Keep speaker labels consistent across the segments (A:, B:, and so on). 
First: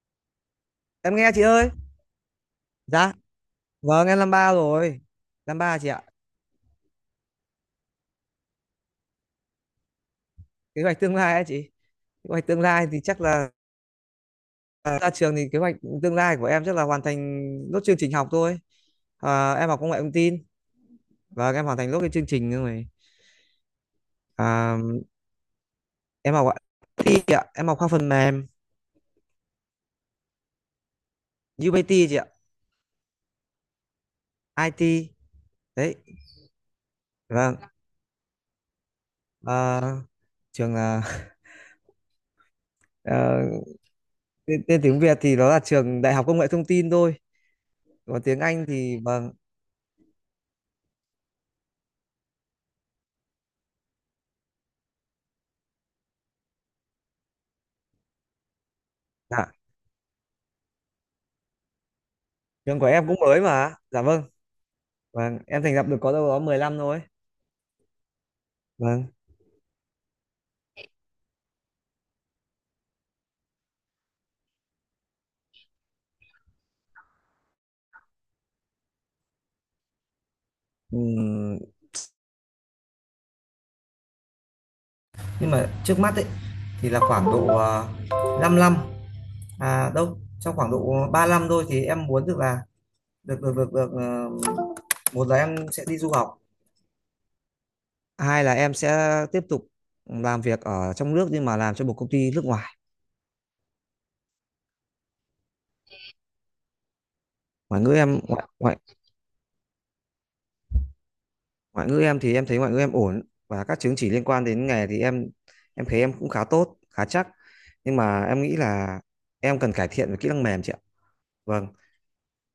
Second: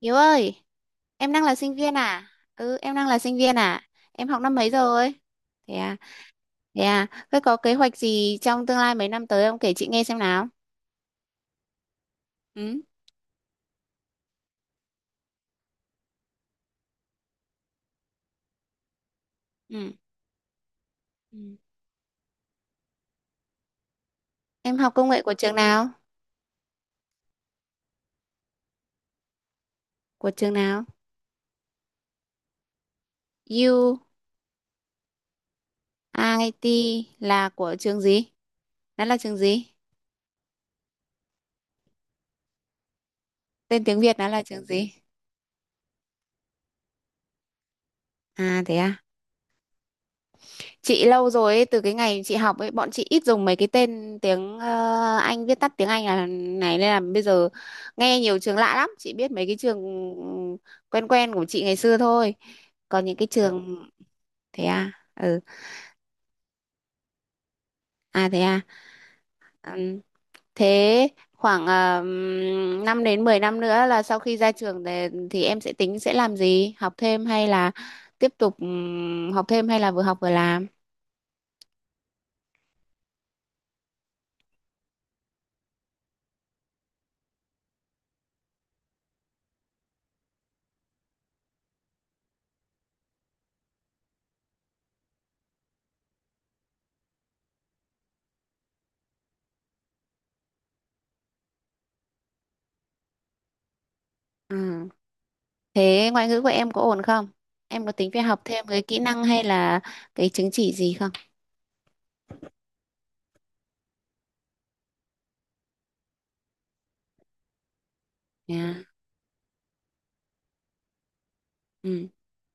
A: Hiếu ơi,
B: Em nghe
A: em
B: chị
A: đang là
B: ơi.
A: sinh viên à? Ừ, em đang
B: Dạ,
A: là sinh viên à?
B: vâng, em
A: Em
B: năm
A: học
B: ba
A: năm mấy
B: rồi.
A: rồi?
B: Năm
A: Thế
B: ba chị
A: à,
B: ạ.
A: thế à, thế có kế hoạch gì trong tương lai mấy năm tới không? Kể chị nghe xem nào.
B: Kế hoạch tương lai ấy chị? Kế hoạch tương
A: Ừ.
B: lai thì chắc là ra trường thì kế hoạch tương lai của em chắc là hoàn thành nốt chương trình học thôi. Em học công
A: Ừ.
B: nghệ thông tin
A: Ừ.
B: và em hoàn thành nốt cái chương trình rồi. à,
A: Em học công nghệ của trường nào?
B: em học IT chị ạ, em học khoa phần mềm.
A: Của trường nào?
B: UBT chị ạ.
A: U, I,
B: IT đấy,
A: UIT là
B: vâng.
A: của trường gì? Nó là trường gì?
B: à, trường là ờ,
A: Tên tiếng Việt nó là trường
B: tên
A: gì?
B: tiếng Việt thì nó là trường Đại học Công nghệ Thông tin thôi, còn tiếng
A: À
B: Anh
A: thế
B: thì
A: à?
B: vâng.
A: Chị lâu rồi ấy, từ cái ngày chị học ấy bọn chị ít dùng mấy cái tên tiếng Anh, viết tắt tiếng Anh là này, nên là bây giờ nghe nhiều trường lạ lắm, chị biết mấy
B: Dạ,
A: cái trường quen quen của chị ngày xưa thôi,
B: trường của
A: còn
B: em cũng
A: những cái, Dạ,
B: mới
A: trường,
B: mà, dạ vâng.
A: thế à.
B: Vâng,
A: Ừ.
B: em thành lập được có đâu đó 15 rồi.
A: À thế à.
B: Vâng.
A: Ừm, thế khoảng 5 đến 10 năm nữa là sau khi ra trường thì em sẽ tính sẽ làm gì, học thêm hay là tiếp tục học thêm hay là vừa học vừa làm?
B: Ừm, nhưng mà trước mắt ấy thì là khoảng độ 5 năm, à đâu trong khoảng độ 3 năm thôi, thì em muốn được là được được được được ờ, một là em sẽ đi du học, hai là em sẽ tiếp tục làm việc ở trong nước nhưng mà làm cho một công ty nước ngoài.
A: Ừ. Thế ngoại ngữ của em có ổn không?
B: Ngoại
A: Em có
B: ngữ
A: tính
B: em
A: phải học
B: ngoại
A: thêm
B: ngoại
A: cái kỹ năng hay là cái chứng chỉ gì không?
B: ngoại ngữ em thì em thấy ngoại ngữ em ổn, và các chứng chỉ liên quan đến nghề thì em thấy em cũng khá tốt, khá chắc. Nhưng mà em nghĩ
A: À.
B: là em cần cải thiện về kỹ năng mềm chị ạ. Vâng.
A: Ừ.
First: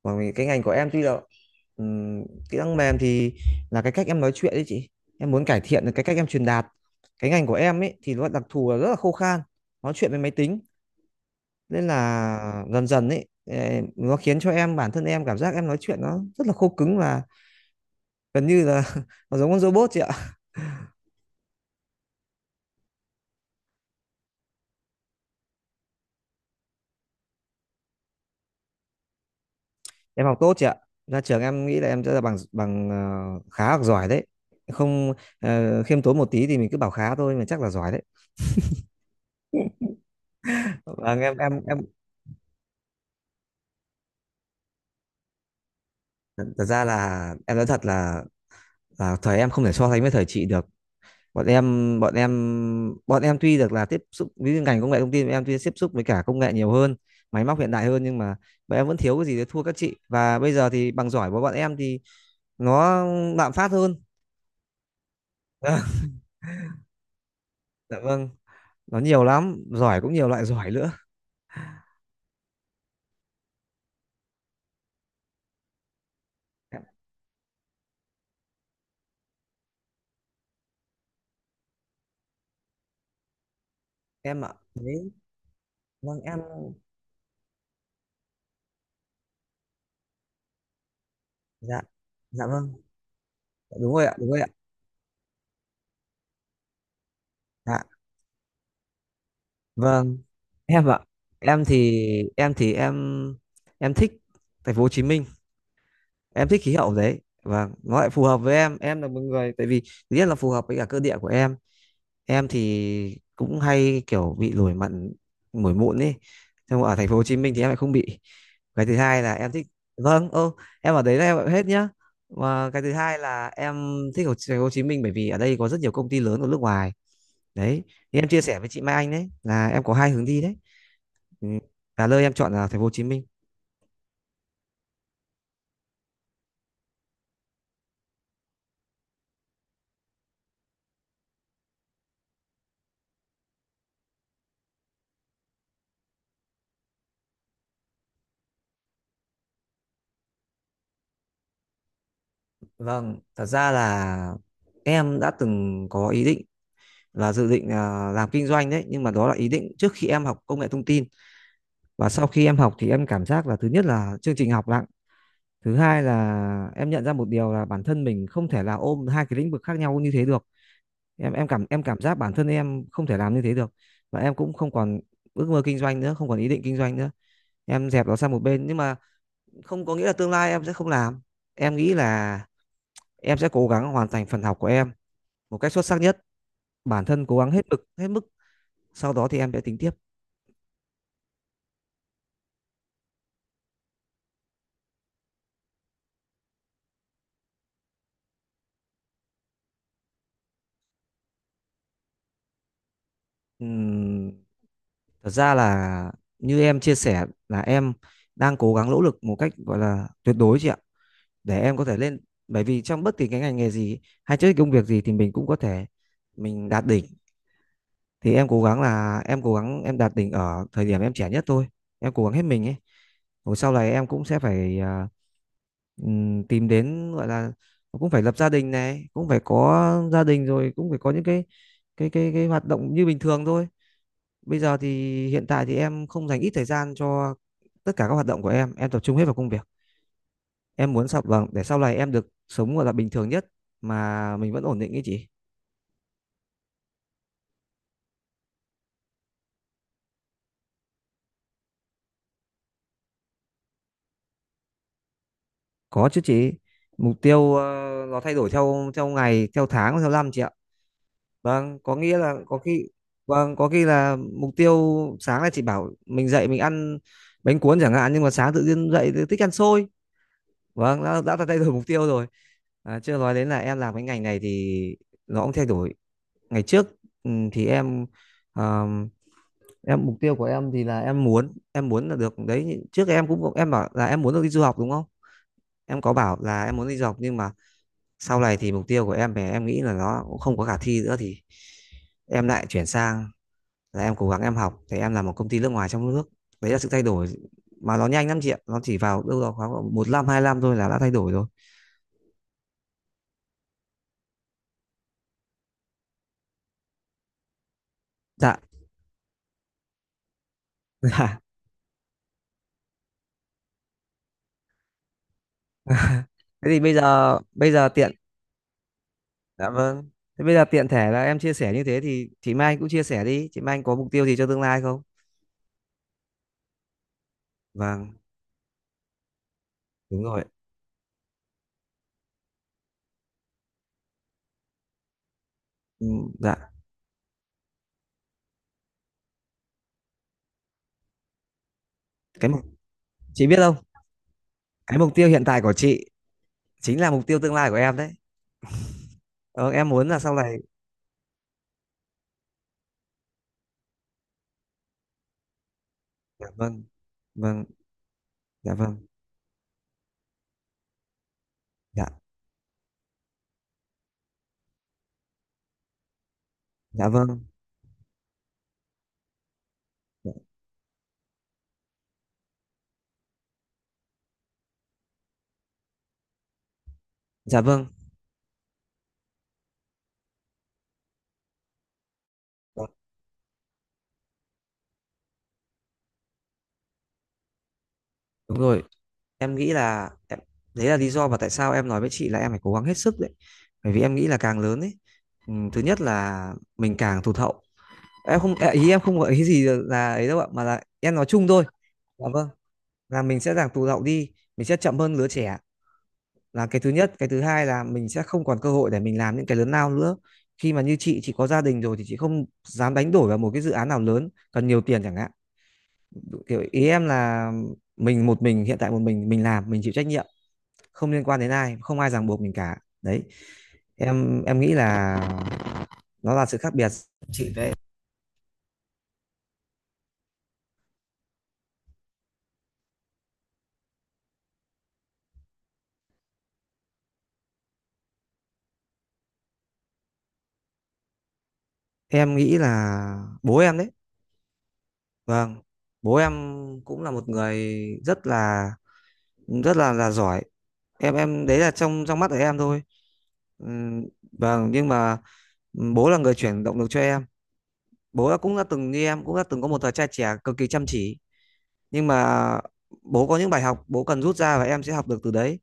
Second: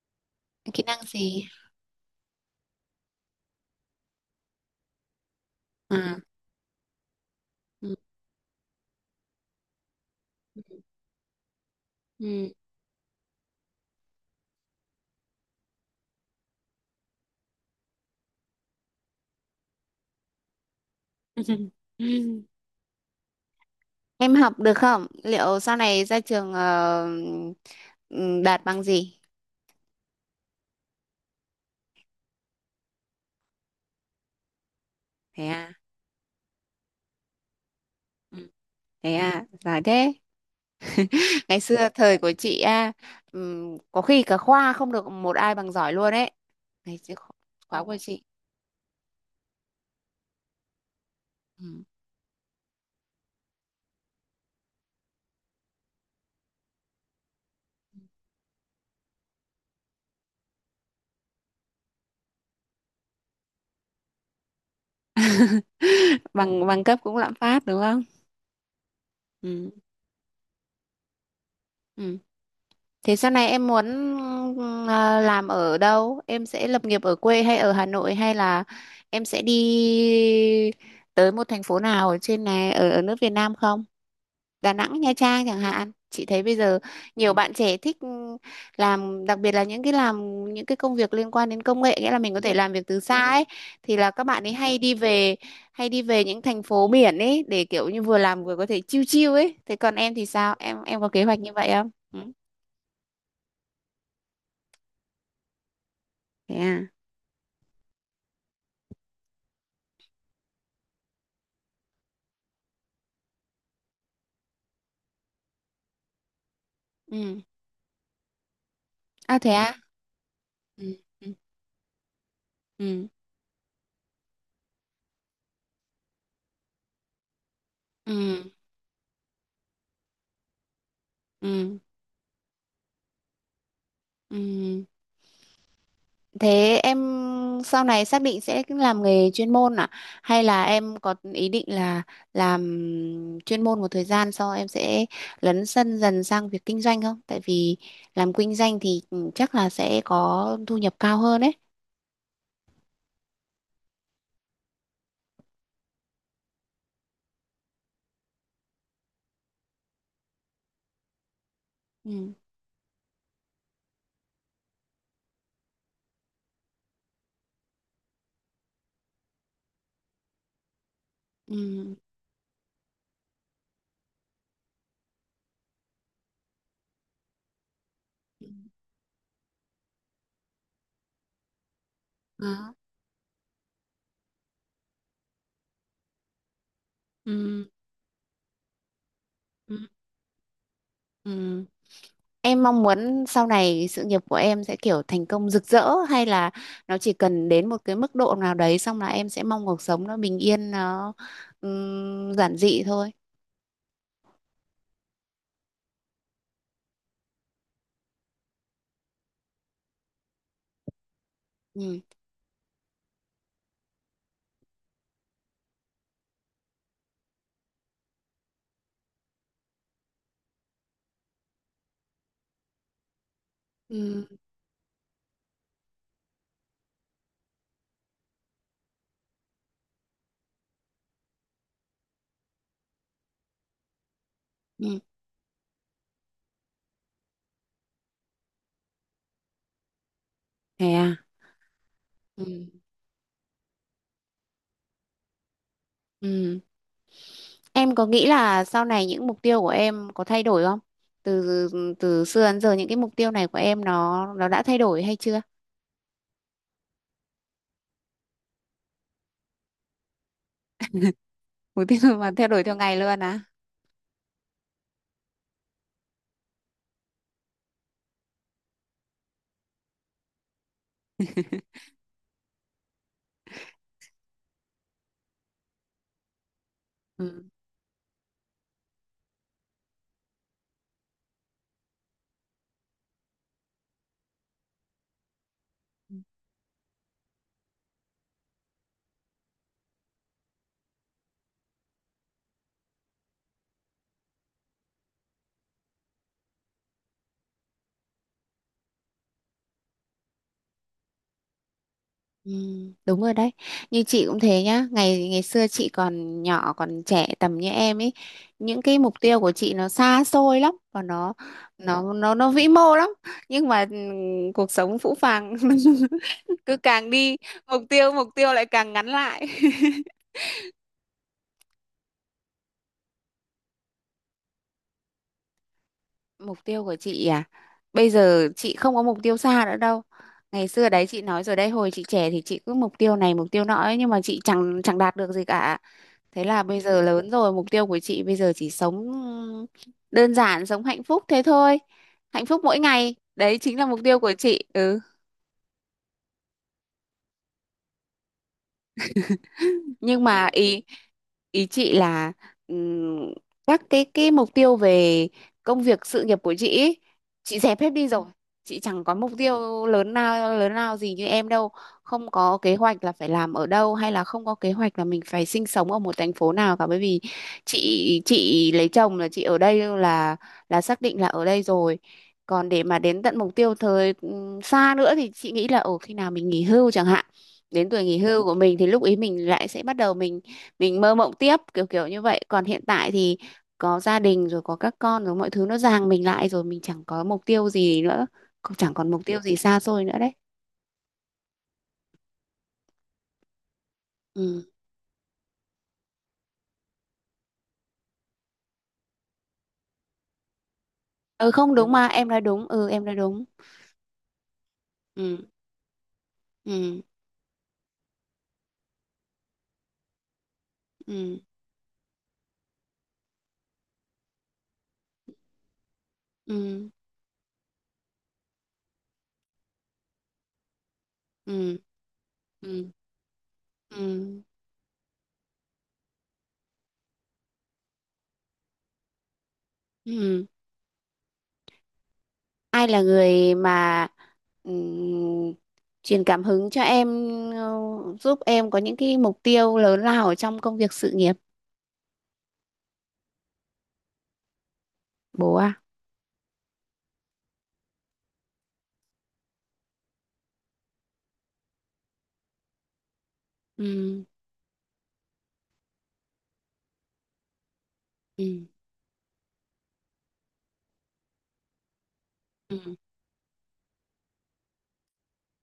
B: Còn vì cái ngành của
A: Kỹ
B: em
A: năng
B: tuy là
A: gì?
B: ừm, kỹ năng mềm thì là cái cách em nói chuyện đấy chị. Em muốn cải thiện được cái cách
A: À.
B: em truyền đạt. Cái ngành của em
A: Ừ.
B: ấy thì nó đặc thù là rất là khô khan, nói chuyện với máy tính, nên
A: Ừ.
B: là dần dần ấy nó khiến cho em bản thân em cảm giác em nói chuyện nó rất là khô cứng và gần như là nó giống con robot chị ạ.
A: Em học được không? Liệu sau này ra trường ừ, đạt bằng gì?
B: Em học tốt chị ạ. Ra trường em nghĩ là em sẽ là bằng bằng khá hoặc giỏi đấy. Không
A: Thế à?
B: khiêm tốn một tí thì mình cứ bảo khá thôi mà chắc là giỏi đấy.
A: Ừ. Thế à? Giỏi thế.
B: Vâng em em
A: Ngày
B: em
A: xưa thời của chị à, ừ, có khi cả khoa không được một ai bằng giỏi luôn ấy.
B: thật ra
A: Ngày xưa
B: là
A: kho-
B: em nói
A: Khóa
B: thật
A: của
B: là
A: chị.
B: à, thời em không thể so sánh với thời chị được. Bọn em
A: Ừ.
B: bọn em bọn em tuy được là tiếp xúc với ngành công nghệ thông tin, bọn em tuy tiếp xúc với cả công nghệ nhiều hơn, máy móc hiện đại hơn, nhưng mà bọn em vẫn thiếu cái gì để thua các chị. Và bây giờ thì bằng giỏi của bọn em thì nó lạm phát hơn.
A: bằng bằng cấp cũng lạm phát đúng
B: Dạ
A: không?
B: vâng, nó nhiều lắm,
A: Ừ.
B: giỏi cũng nhiều loại giỏi nữa.
A: Ừ. Thế sau này em muốn ờ, làm ở đâu? Em sẽ
B: Em,
A: lập nghiệp ở quê hay ở Hà Nội hay là em sẽ đi tới một thành phố nào ở trên này, ở ở nước Việt Nam không?
B: em ạ.
A: Đà Nẵng,
B: Đấy,
A: Nha Trang chẳng hạn.
B: vâng
A: Chị
B: em,
A: thấy bây giờ nhiều bạn trẻ thích làm, đặc biệt là những cái làm những cái công việc liên quan đến
B: dạ.
A: công nghệ, nghĩa là mình có
B: Dạ
A: thể làm
B: vâng,
A: việc từ xa ấy,
B: đúng
A: thì
B: rồi
A: là
B: ạ,
A: các
B: đúng rồi
A: bạn
B: ạ.
A: ấy hay đi về những thành phố biển ấy để
B: Dạ,
A: kiểu như vừa làm vừa có thể chill chill ấy. Thế còn em
B: vâng,
A: thì sao? Em
B: em ạ.
A: em có kế hoạch như
B: Em
A: vậy không?
B: thì
A: Ừ.
B: em thì em thích thành phố Hồ Chí Minh. Em
A: Thế
B: thích khí
A: à?
B: hậu đấy và nó lại phù hợp với em là một người, tại vì thứ nhất là phù hợp với cả cơ địa của em thì cũng hay kiểu bị nổi mẩn nổi mụn ấy, nhưng mà ở thành phố Hồ Chí
A: Ừ.
B: Minh thì em lại không bị. Cái thứ hai là
A: À
B: em thích,
A: thế.
B: vâng, ô
A: Ừ.
B: em ở đấy là
A: À.
B: em ở hết nhá. Và cái
A: Ừ.
B: thứ
A: Ừ.
B: hai là em thích ở thành phố Hồ Chí Minh bởi vì ở đây có rất nhiều công ty lớn ở nước ngoài đấy, thì em chia
A: Ừ.
B: sẻ với chị Mai Anh đấy là em có hai hướng đi đấy. Ừ,
A: Ừ.
B: là nơi em chọn là thành phố Hồ Chí Minh.
A: Ừ. Ừ. Thế em sau này xác định sẽ làm nghề chuyên môn à, hay là em có ý định là làm chuyên môn một thời gian sau em sẽ lấn sân dần sang việc kinh doanh không? Tại vì làm kinh doanh thì chắc là sẽ có thu nhập cao hơn đấy.
B: Vâng, thật ra là em đã từng có ý định là dự định làm kinh doanh đấy, nhưng mà đó là ý định trước khi em học công nghệ thông tin. Và sau
A: Ừ.
B: khi em học thì em cảm giác là thứ nhất là chương trình học nặng, thứ hai là em nhận ra một điều là bản thân mình không thể là ôm hai cái lĩnh vực khác nhau như thế được.
A: Ừ.
B: Cảm giác bản thân em không thể làm như thế được. Và em cũng không còn ước mơ kinh doanh nữa, không còn ý định kinh doanh nữa, em dẹp nó sang một
A: Ừ.
B: bên, nhưng mà không có nghĩa là tương lai em sẽ không làm. Em nghĩ là
A: Đó.
B: em sẽ cố gắng hoàn thành phần học của em một cách xuất sắc nhất, bản thân cố gắng hết
A: Ừ.
B: lực hết mức. Sau đó thì em sẽ tính
A: Ừ.
B: tiếp.
A: Ừ. Em mong muốn sau này sự nghiệp của em sẽ kiểu thành công rực rỡ, hay là nó chỉ cần đến một cái mức độ nào đấy xong là em sẽ mong cuộc sống nó bình yên, nó giản dị thôi.
B: Ừm, thật ra là như em chia sẻ là em đang cố gắng nỗ lực một cách gọi là tuyệt đối chị ạ, để em có thể
A: Ừ.
B: lên, bởi vì trong bất kỳ cái ngành nghề gì hay trước công việc gì thì mình cũng có thể mình đạt đỉnh, thì em cố gắng là em cố gắng em đạt đỉnh ở thời điểm em trẻ nhất thôi, em cố gắng hết mình ấy, rồi sau này em cũng
A: Ừ.
B: sẽ phải tìm đến gọi là cũng phải lập gia đình này, cũng phải có gia đình rồi cũng phải có những cái hoạt động như bình thường thôi. Bây giờ
A: Ừ.
B: thì hiện tại thì em không dành ít thời gian cho tất cả các hoạt động của em tập trung hết vào công việc. Em
A: Thế
B: muốn
A: à?
B: sau vâng để sau này em được
A: Ừ.
B: sống gọi là bình thường nhất mà mình vẫn ổn định ý chị.
A: Ừ. Em có nghĩ là sau này những mục tiêu của em có thay đổi không? Từ từ xưa đến giờ những cái mục tiêu này của em, nó đã thay đổi hay chưa?
B: Có chứ chị. Mục tiêu nó thay đổi theo theo ngày, theo tháng, theo năm chị ạ. Vâng,
A: Mục
B: có
A: tiêu
B: nghĩa
A: mà
B: là
A: thay
B: có
A: đổi theo
B: khi
A: ngày luôn à?
B: vâng, có khi là mục tiêu sáng là chị bảo mình dậy mình ăn bánh cuốn chẳng hạn, nhưng mà sáng tự nhiên dậy thì thích ăn xôi. Vâng, đã thay đổi mục tiêu rồi. À, chưa nói đến là em làm cái ngành này thì nó cũng thay đổi ngày trước. Ừ,
A: Ừ.
B: thì em ờ, em mục tiêu của em thì là em muốn là được đấy, trước em cũng em bảo là em muốn được đi du học đúng không, em có bảo là em muốn đi du học, nhưng mà sau này thì mục tiêu của em về em nghĩ là nó cũng không có khả thi nữa, thì em lại chuyển sang là em cố gắng em học thì em làm một công ty nước ngoài trong nước. Đấy là sự thay đổi mà nó nhanh lắm chị ạ, nó chỉ vào đâu đó khoảng 1 năm 2 năm thôi là đã thay đổi rồi.
A: Ừ, đúng rồi đấy, như chị cũng thế nhá. Ngày ngày xưa chị còn nhỏ còn trẻ tầm như em ấy,
B: Dạ.
A: những cái mục tiêu của chị nó xa xôi lắm, và nó nó nó nó vĩ mô lắm, nhưng mà ừ, cuộc sống phũ phàng.
B: Thế
A: Cứ
B: thì bây
A: càng đi,
B: giờ bây
A: mục
B: giờ tiện.
A: tiêu mục tiêu lại càng ngắn lại.
B: Dạ vâng. Thế bây giờ tiện thể là em chia sẻ như thế thì chị Mai Anh cũng chia sẻ đi. Chị Mai Anh có mục tiêu gì cho tương lai không?
A: Mục tiêu của chị à? Bây
B: Vâng,
A: giờ chị không có mục tiêu xa nữa đâu.
B: đúng rồi.
A: Ngày xưa đấy chị nói rồi đấy, hồi chị trẻ thì chị cứ mục tiêu này mục tiêu nọ ấy, nhưng mà chị chẳng chẳng đạt được gì cả.
B: Ừ,
A: Thế
B: dạ.
A: là bây giờ lớn rồi, mục tiêu của chị bây giờ chỉ sống đơn giản, sống hạnh phúc thế thôi. Hạnh
B: Cái mục,
A: phúc mỗi ngày,
B: chị biết
A: đấy
B: không?
A: chính là mục tiêu của chị.
B: Cái
A: Ừ.
B: mục tiêu hiện tại của chị chính là mục tiêu tương lai của em đấy. Ờ, em muốn là
A: Nhưng
B: sau
A: mà
B: này.
A: ý ý chị là ừm, các cái mục tiêu về công việc sự nghiệp
B: Dạ
A: của chị
B: vâng.
A: ý, chị
B: Vâng.
A: dẹp hết đi rồi,
B: Dạ
A: chị chẳng
B: vâng.
A: có mục tiêu lớn nào gì như em đâu,
B: Dạ.
A: không có kế hoạch là phải làm ở đâu hay là không có kế hoạch là mình phải sinh sống ở một thành phố nào cả, bởi
B: Dạ
A: vì
B: vâng.
A: chị lấy chồng là chị ở đây,
B: Dạ,
A: là xác định là ở đây rồi. Còn để mà đến tận mục tiêu thời xa nữa thì chị nghĩ là ở khi nào mình nghỉ hưu chẳng hạn,
B: dạ vâng.
A: đến tuổi nghỉ hưu của mình thì lúc ý mình lại sẽ bắt đầu mình mơ mộng tiếp kiểu kiểu như vậy. Còn hiện
B: Dạ,
A: tại thì có gia đình rồi, có các con rồi, mọi thứ nó ràng mình lại rồi, mình chẳng có mục tiêu gì nữa,
B: đúng
A: cũng
B: rồi.
A: chẳng còn mục tiêu
B: Em
A: gì
B: nghĩ
A: xa xôi
B: là
A: nữa đấy.
B: em, đấy là lý do mà tại sao em nói với chị là em phải cố gắng hết sức đấy. Bởi vì em nghĩ là càng
A: Ừ.
B: lớn ấy, ừ, thứ nhất là mình càng tụt hậu. Em không à, ý em không gợi ý gì là ấy đâu ạ, mà là em nói chung
A: Ừ,
B: thôi,
A: không đúng, mà
B: dạ
A: em nói
B: vâng,
A: đúng. Ừ, em nói
B: là mình
A: đúng.
B: sẽ giảm tụt hậu đi, mình sẽ chậm hơn lứa
A: Ừ.
B: trẻ, là cái thứ
A: Ừ.
B: nhất. Cái thứ hai là mình sẽ không còn cơ hội để mình làm những cái lớn lao nữa, khi mà như chị
A: Ừ.
B: có gia đình rồi thì chị không dám đánh đổi vào một cái dự án nào lớn cần nhiều tiền chẳng hạn. Kiểu ý
A: Ừ.
B: em là mình một mình, hiện tại một mình làm mình chịu trách nhiệm, không liên quan đến ai,
A: Ừ.
B: không ai ràng buộc mình cả
A: Ừ.
B: đấy. em
A: Ừ.
B: em nghĩ là nó là sự khác biệt chị đấy.
A: Ừ. Ai là người mà ừm, truyền cảm hứng cho em, ờ, giúp em có những cái mục tiêu lớn lao ở trong công việc sự nghiệp?
B: Em nghĩ là bố em đấy. Vâng,
A: Bố à?
B: bố em cũng là một người rất là là giỏi. Em đấy là trong trong mắt của em thôi. Ừm,
A: Ừ.
B: vâng, nhưng mà bố là người chuyển động lực cho em. Bố đã cũng đã
A: Ừ.
B: từng như em, cũng đã từng có một thời trai trẻ cực kỳ chăm chỉ. Nhưng mà
A: Ừ.
B: bố có những bài học bố cần rút ra và em sẽ học được từ đấy.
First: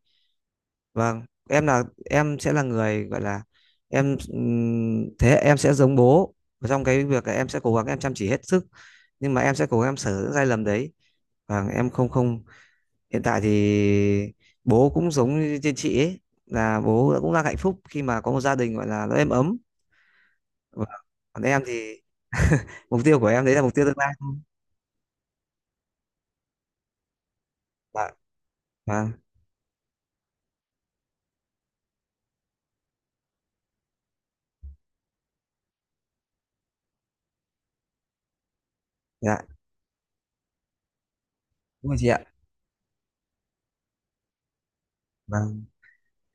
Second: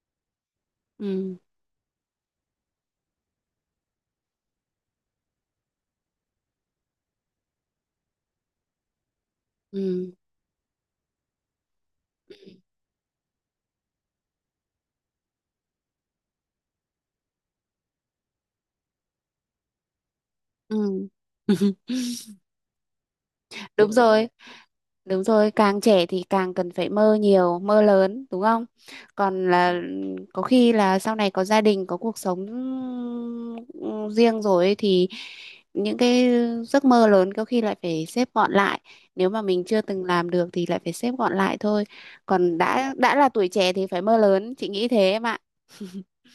B: Vâng,
A: Ừ.
B: em là em sẽ là người gọi là em, thế em sẽ giống bố. Và trong cái việc là em sẽ cố gắng em chăm chỉ hết sức, nhưng mà em sẽ cố gắng em
A: Ừ.
B: sửa những sai lầm đấy. Vâng, em không không hiện tại thì bố cũng giống như trên chị ấy là bố cũng đang hạnh phúc khi mà có một gia đình gọi là nó êm ấm.
A: Ừ.
B: Vâng. Còn em thì mục tiêu của em đấy là mục tiêu
A: Đúng
B: tương lai
A: rồi,
B: thôi.
A: đúng rồi, càng trẻ thì càng cần phải mơ nhiều mơ
B: Vâng,
A: lớn đúng không?
B: vâng,
A: Còn là có khi là sau này có gia đình, có cuộc sống ừ, riêng rồi ấy, thì những cái giấc mơ lớn có khi lại phải xếp gọn lại, nếu
B: dạ,
A: mà mình chưa từng làm được thì lại phải xếp gọn lại thôi.
B: đúng rồi chị ạ.
A: Còn đã là tuổi trẻ thì phải mơ lớn, chị nghĩ thế em ạ.
B: Vâng,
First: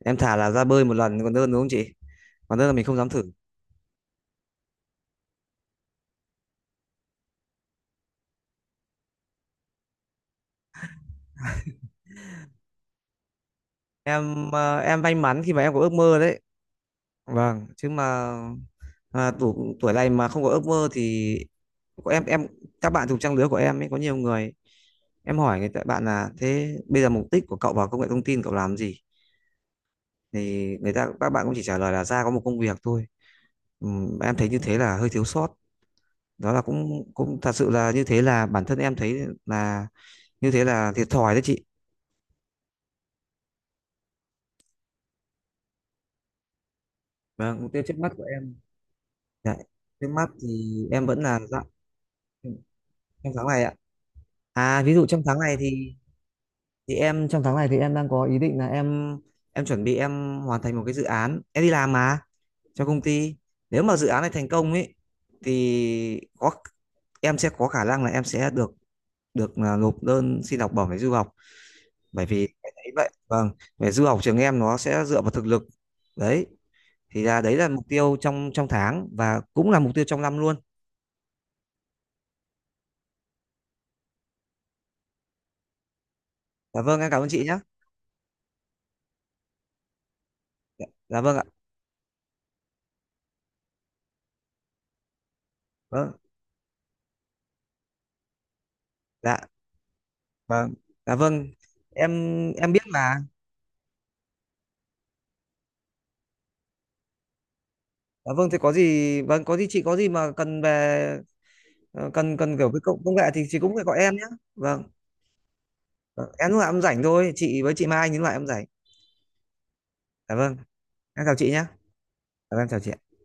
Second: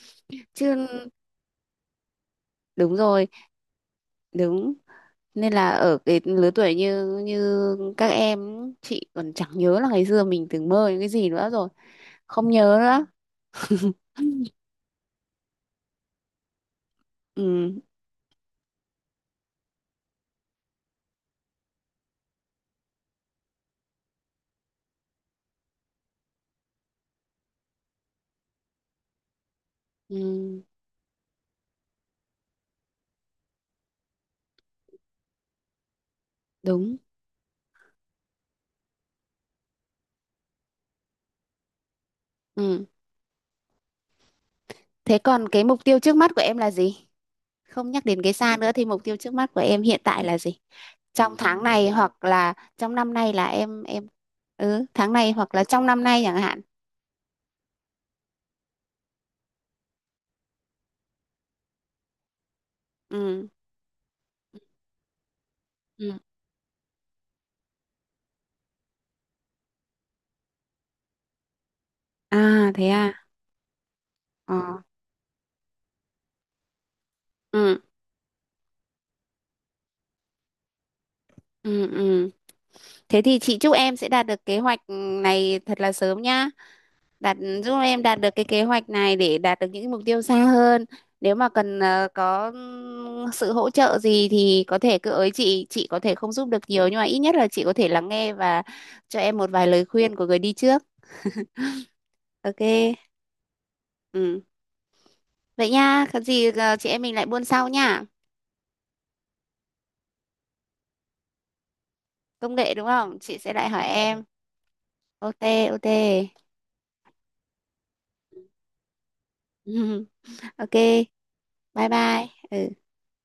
B: em thả là ra
A: Chứ
B: bơi một lần còn hơn đúng không chị? Còn hơn là mình
A: đúng
B: không dám thử.
A: rồi, đúng, nên là ở cái lứa tuổi như như các em, chị còn chẳng nhớ là ngày xưa mình từng mơ những cái gì nữa rồi, không nhớ nữa.
B: Em may mắn khi mà em có ước mơ đấy. Vâng,
A: Ừ,
B: chứ mà tuổi tuổi này mà không có ước mơ thì có em các bạn cùng trang lứa của em ấy có nhiều người, em hỏi người ta bạn là thế bây giờ mục đích của cậu vào công nghệ thông tin cậu làm gì,
A: ừ,
B: thì người ta các bạn cũng chỉ trả lời là ra có một công việc thôi. Em thấy như thế là hơi thiếu sót, đó là
A: đúng,
B: cũng cũng thật sự là như thế, là bản thân em thấy là như thế là thiệt thòi đấy chị.
A: ừ. Thế còn cái mục tiêu trước mắt của em là gì?
B: Vâng, mục tiêu
A: Không
B: trước
A: nhắc
B: mắt
A: đến
B: của
A: cái
B: em
A: xa nữa thì mục tiêu trước mắt
B: đấy.
A: của em hiện
B: Trước
A: tại
B: mắt
A: là
B: thì
A: gì?
B: em vẫn
A: Trong
B: là, dạ,
A: tháng này hoặc là trong năm
B: trong
A: nay là
B: tháng này ạ?
A: em.
B: À,
A: Ừ,
B: ví dụ
A: tháng
B: trong
A: này
B: tháng
A: hoặc
B: này
A: là trong năm nay chẳng hạn.
B: thì em trong tháng này thì em đang có ý định là em chuẩn bị em hoàn thành một cái dự án em đi làm mà cho công ty,
A: Ừ.
B: nếu mà dự án này thành công ấy
A: Ừ.
B: thì có em sẽ có khả năng là em sẽ được được là nộp đơn xin học bổng để du học, bởi vì
A: À
B: em
A: thế
B: thấy vậy,
A: à.
B: vâng, về du học trường
A: Ờ.
B: em nó sẽ dựa vào thực lực đấy, thì là đấy là
A: Ừ.
B: mục tiêu trong trong tháng và cũng là mục tiêu trong năm luôn.
A: Ừ. Ừ. Thế thì chị chúc em sẽ đạt được kế hoạch này thật là sớm nhá,
B: Dạ vâng, em cảm ơn
A: đạt,
B: chị nhé.
A: giúp em đạt được cái kế hoạch này để đạt được những mục tiêu xa hơn.
B: Dạ
A: Nếu
B: vâng ạ.
A: mà cần có sự hỗ trợ gì thì có thể cứ ới chị có thể
B: Vâng,
A: không giúp được nhiều nhưng mà ít nhất là chị có thể lắng nghe và cho
B: dạ.
A: em một vài lời khuyên của người đi
B: Vâng,
A: trước.
B: dạ vâng, em
A: OK.
B: em biết mà.
A: Ừ. Vậy nha, có gì chị em mình lại buôn sau nha.
B: Dạ vâng, thế có gì, vâng, có gì chị có gì mà cần về cần
A: Công
B: cần kiểu
A: nghệ
B: cái
A: đúng
B: công công
A: không,
B: nghệ
A: chị
B: thì
A: sẽ
B: chị
A: lại
B: cũng phải
A: hỏi
B: gọi em nhé.
A: em.
B: Vâng,
A: OK. OK.
B: vâng, em lúc nào em rảnh thôi, chị với chị Mai những lúc em rảnh. Dạ vâng,
A: OK.
B: em chào chị nhé.
A: Bye bye.
B: Dạ
A: Ừ.
B: vâng, em chào chị.